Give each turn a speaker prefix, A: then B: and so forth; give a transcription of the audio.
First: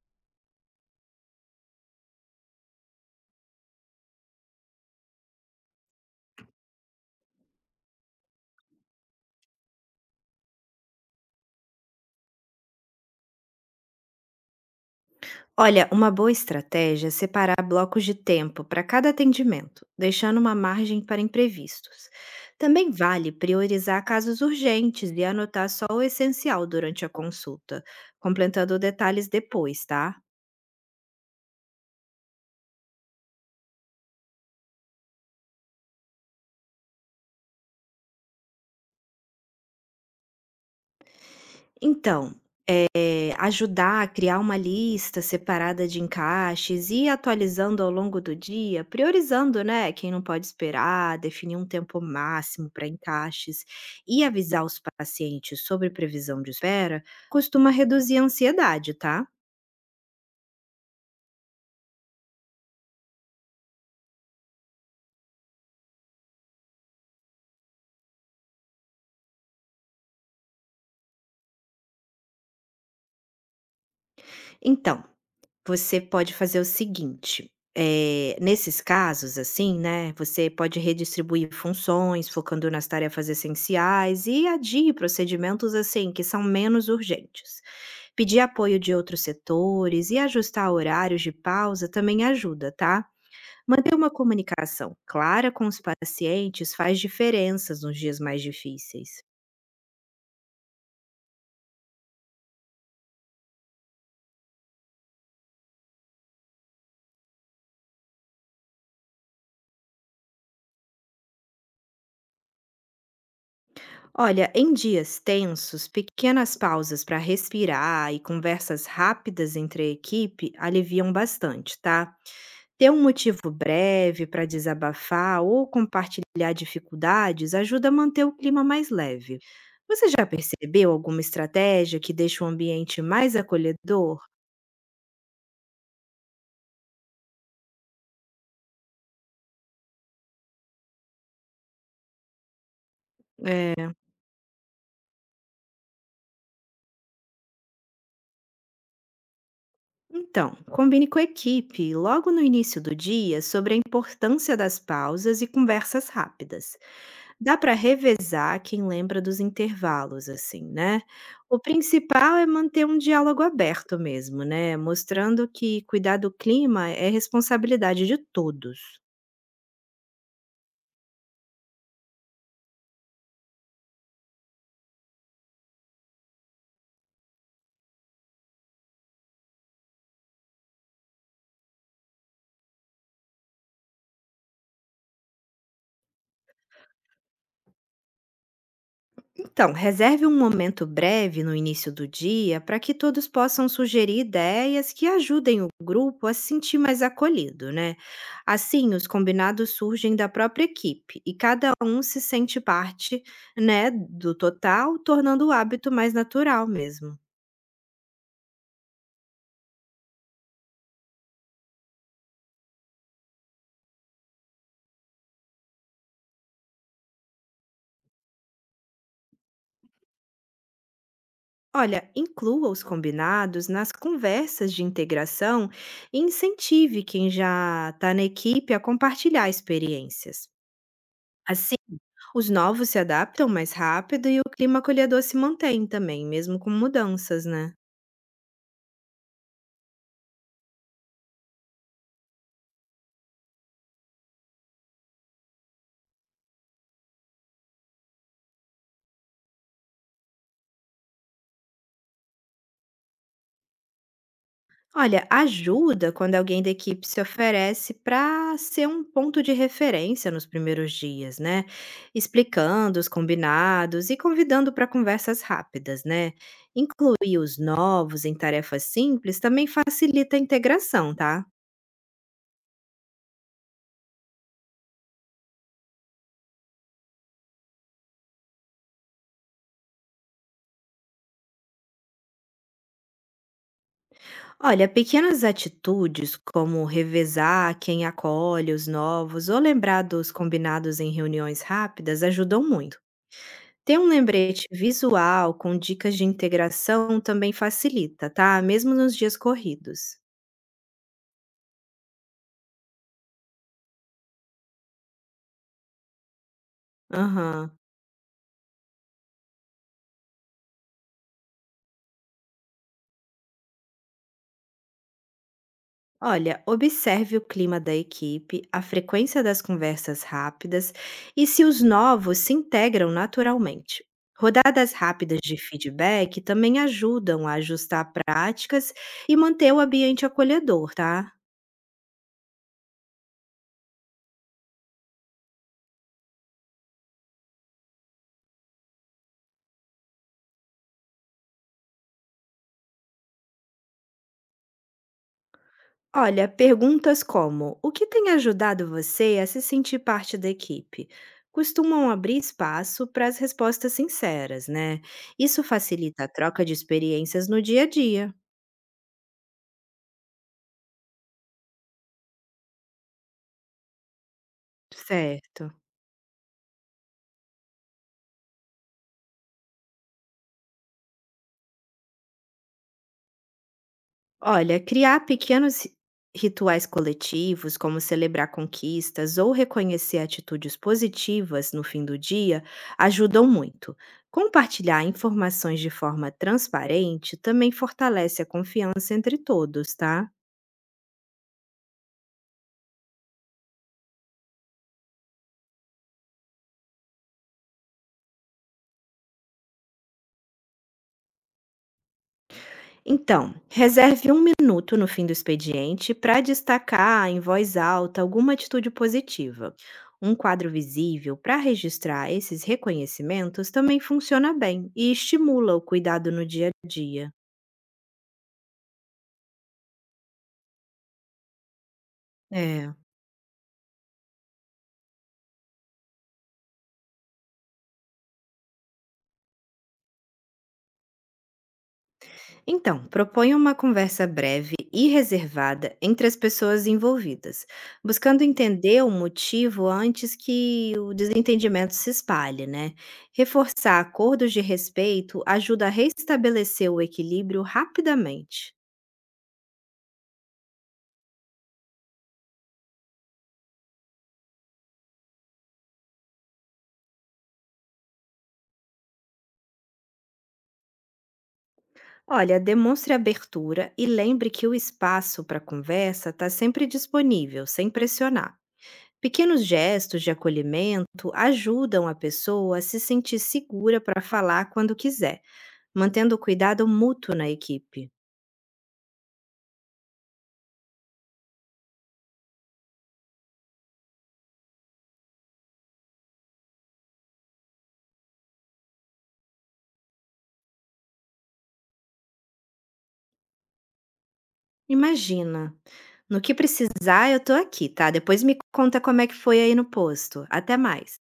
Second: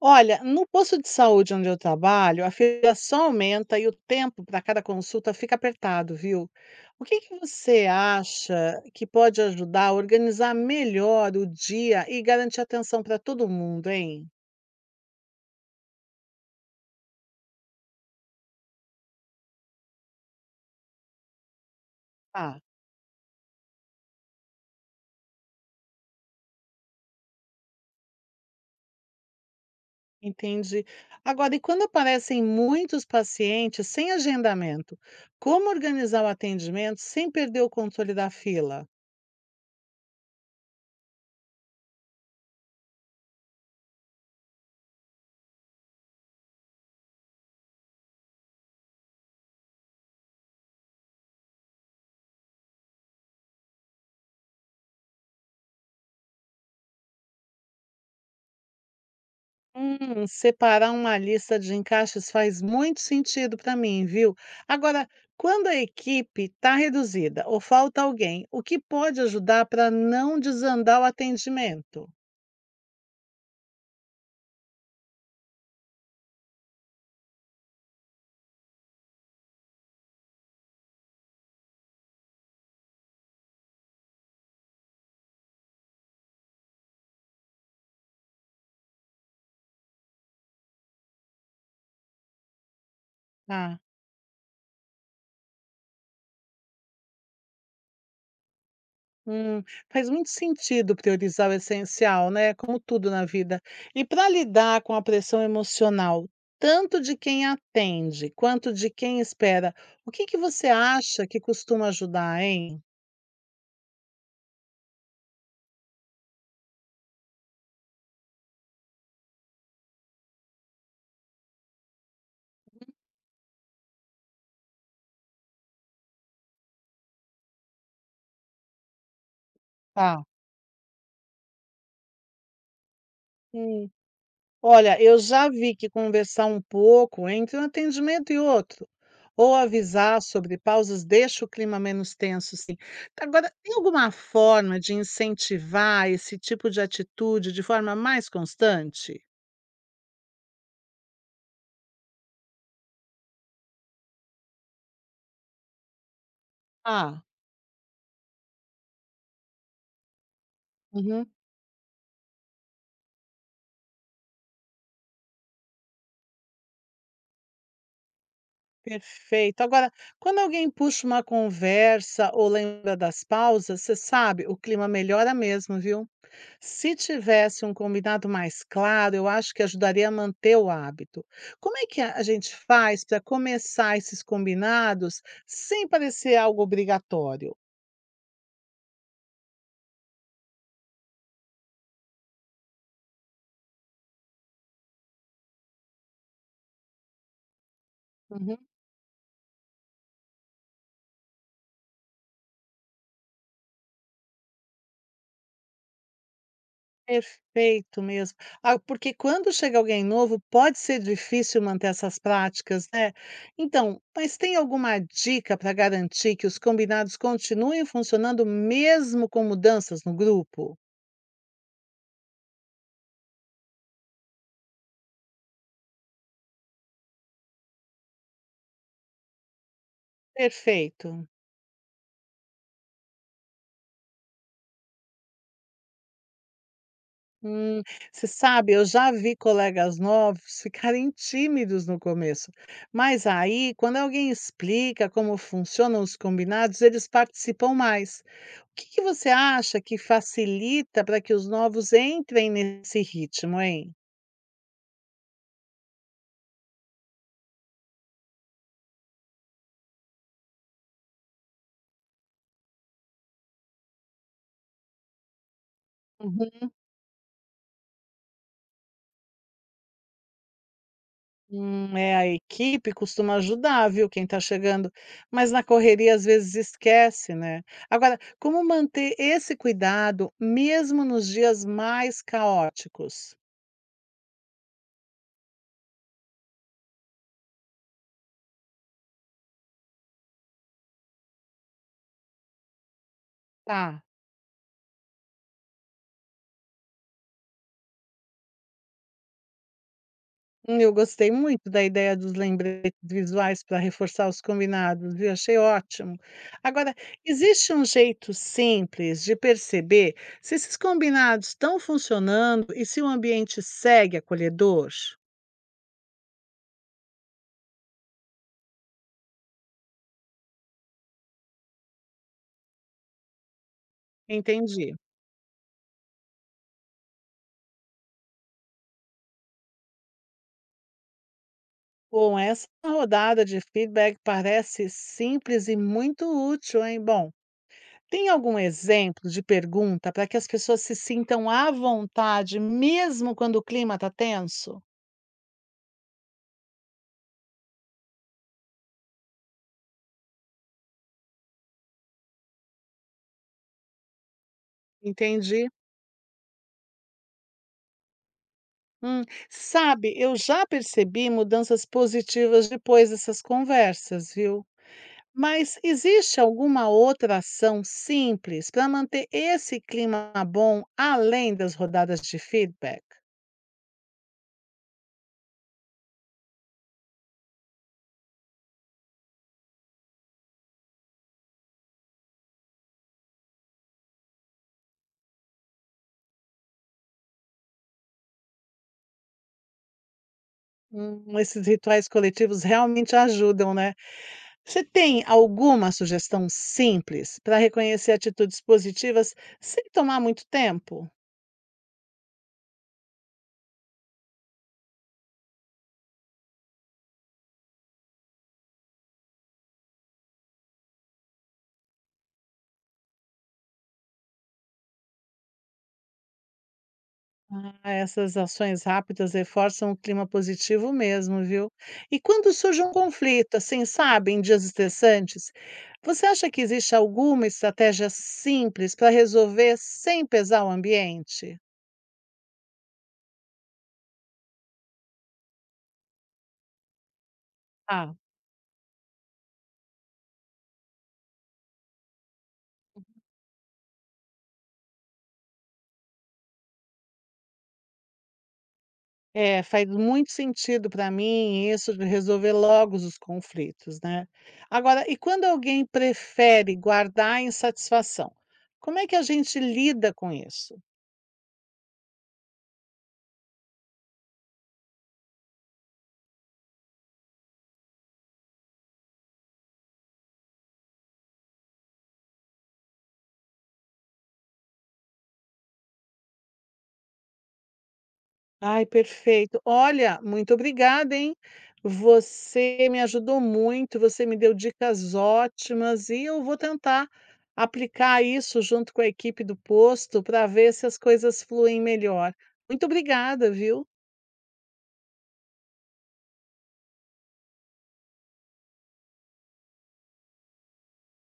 A: Olha, no posto de saúde onde eu trabalho, a fila só aumenta e o tempo para cada consulta fica apertado, viu? O que que você acha que pode ajudar a organizar melhor o dia e garantir atenção para todo mundo, hein?
B: Olha, uma boa estratégia é separar blocos de tempo para cada atendimento, deixando uma margem para imprevistos.
A: Ah,
B: Também vale priorizar casos urgentes e anotar só o essencial durante a consulta, completando detalhes depois, tá?
A: entendi. Agora, e quando aparecem muitos pacientes sem agendamento, como organizar o atendimento sem perder o controle da fila?
B: Então, ajudar a criar uma lista separada de encaixes e ir atualizando ao longo do dia, priorizando, né, quem não pode esperar, definir um tempo máximo para encaixes e avisar os pacientes sobre previsão de espera, costuma reduzir a ansiedade, tá?
A: Separar uma lista de encaixes faz muito sentido para mim, viu? Agora, quando a equipe está reduzida ou falta alguém, o que pode ajudar para não desandar o atendimento?
B: Então, você pode fazer o seguinte. Nesses casos, assim, né? Você pode redistribuir funções, focando nas tarefas essenciais e adie procedimentos assim que são menos urgentes. Pedir apoio de outros setores e ajustar horários de pausa também ajuda, tá?
A: Ah,
B: Manter uma comunicação clara com os pacientes faz diferenças nos dias mais difíceis.
A: hum, faz muito sentido priorizar o essencial, né? Como tudo na vida. E para lidar com a pressão emocional, tanto de quem atende quanto de quem espera, o que que você acha que costuma ajudar, hein?
B: Olha, em dias tensos, pequenas pausas para respirar e conversas rápidas entre a equipe aliviam bastante, tá? Ter um motivo breve para desabafar ou compartilhar dificuldades ajuda a manter o clima mais leve. Você
A: Tá.
B: já percebeu alguma estratégia que deixa o ambiente mais acolhedor?
A: Olha, eu já vi que conversar um pouco entre um atendimento e outro, ou avisar sobre pausas deixa o clima menos tenso, sim. Agora, tem alguma forma de incentivar esse tipo de atitude de forma mais constante?
B: Então, combine com a equipe logo no início do dia sobre a importância das pausas e conversas rápidas.
A: Ah,
B: Dá para revezar quem lembra dos intervalos, assim, né.
A: uhum,
B: O principal é manter um diálogo aberto mesmo, né, mostrando que cuidar do clima é responsabilidade de todos.
A: perfeito. Agora, quando alguém puxa uma conversa ou lembra das pausas, você sabe, o clima melhora mesmo, viu? Se tivesse um combinado mais claro, eu acho que ajudaria a manter o hábito. Como é que a gente faz para começar esses combinados sem parecer algo obrigatório?
B: Então, reserve um momento breve no início do dia para que todos possam sugerir ideias que ajudem o grupo a se sentir mais acolhido, né.
A: Uhum.
B: Assim, os combinados surgem da própria equipe e cada um se sente parte, né, do total, tornando o hábito mais natural mesmo.
A: Perfeito mesmo. Ah, porque quando chega alguém novo, pode ser difícil manter essas práticas, né? Então, mas tem alguma dica para garantir que os combinados continuem funcionando mesmo com mudanças no grupo?
B: Olha, inclua os combinados nas conversas de integração e incentive quem já está na equipe a compartilhar experiências.
A: Perfeito.
B: Assim, os novos se adaptam mais rápido e o clima acolhedor se mantém também, mesmo com mudanças, né?
A: Hum, você sabe, eu já vi colegas novos ficarem tímidos no começo, mas aí, quando alguém explica como funcionam os combinados, eles participam mais. O que que você acha que facilita para que os novos entrem nesse ritmo, hein?
B: Olha, ajuda quando alguém da equipe se oferece para ser um ponto de referência nos primeiros dias, né? Explicando os combinados e convidando para conversas rápidas, né?
A: Uhum.
B: Incluir os novos em tarefas simples também facilita a integração, tá?
A: É, a equipe costuma ajudar, viu, quem está chegando, mas na correria às vezes esquece, né? Agora, como manter esse cuidado mesmo nos dias mais caóticos?
B: Olha, pequenas atitudes como revezar quem acolhe os novos ou lembrar dos combinados em reuniões rápidas ajudam muito. Ter
A: Tá.
B: um lembrete visual com dicas de integração também facilita, tá? Mesmo nos dias corridos.
A: Eu gostei muito da ideia dos lembretes visuais para reforçar os combinados, viu? Achei ótimo. Agora, existe
B: Aham.
A: um jeito simples de perceber se esses combinados estão funcionando e se o ambiente segue acolhedor?
B: Olha, observe o clima da equipe, a frequência das conversas rápidas e se os novos se integram naturalmente. Rodadas
A: Entendi.
B: rápidas de feedback também ajudam a ajustar práticas e manter o ambiente acolhedor, tá?
A: Bom, essa rodada de feedback parece simples e muito útil, hein? Bom, tem algum exemplo de pergunta para que as pessoas se sintam à vontade, mesmo quando o clima está tenso?
B: Olha, perguntas como: o que tem ajudado você a se sentir parte da equipe? Costumam abrir espaço para as respostas sinceras, né? Isso
A: Entendi.
B: facilita a troca de experiências no dia a dia.
A: Hum, sabe, eu já percebi mudanças positivas depois dessas conversas, viu?
B: Certo.
A: Mas existe alguma outra ação simples para manter esse clima bom além das rodadas de feedback?
B: Olha, criar pequenos rituais coletivos, como celebrar conquistas ou reconhecer atitudes positivas no fim do dia, ajudam muito. Compartilhar informações de forma transparente também fortalece a confiança entre todos, tá?
A: Esses rituais coletivos realmente ajudam, né? Você tem alguma sugestão simples para reconhecer atitudes positivas sem tomar muito tempo?
B: Então, reserve um minuto no fim do expediente para destacar em voz alta alguma atitude positiva. Um quadro visível para registrar esses reconhecimentos também funciona bem e estimula o cuidado no dia a dia.
A: Ah, essas ações rápidas reforçam o clima positivo mesmo, viu? E quando surge um
B: É.
A: conflito, assim, sabe, em dias estressantes, você acha que existe alguma estratégia simples para resolver sem pesar o ambiente?
B: Então, proponha uma conversa breve e reservada entre as pessoas envolvidas,
A: Ah,
B: buscando entender o motivo antes que o desentendimento se espalhe, né? Reforçar acordos de respeito ajuda a restabelecer o equilíbrio rapidamente.
A: é, faz muito sentido para mim isso de resolver logo os conflitos, né? Agora, e quando alguém prefere guardar a insatisfação? Como é que a gente lida com isso?
B: Olha, demonstre abertura e lembre que o espaço para conversa está sempre disponível, sem pressionar. Pequenos gestos de acolhimento ajudam a pessoa a se sentir segura para falar quando quiser. Mantendo o cuidado mútuo na equipe.
A: Ai, perfeito. Olha, muito obrigada, hein. Você me ajudou muito, você me deu dicas ótimas e eu vou tentar aplicar isso junto com a equipe do posto para ver se as coisas fluem melhor. Muito obrigada, viu.
B: Imagina, no que precisar eu tô aqui, tá. Depois me conta como é que foi aí no posto. Até mais.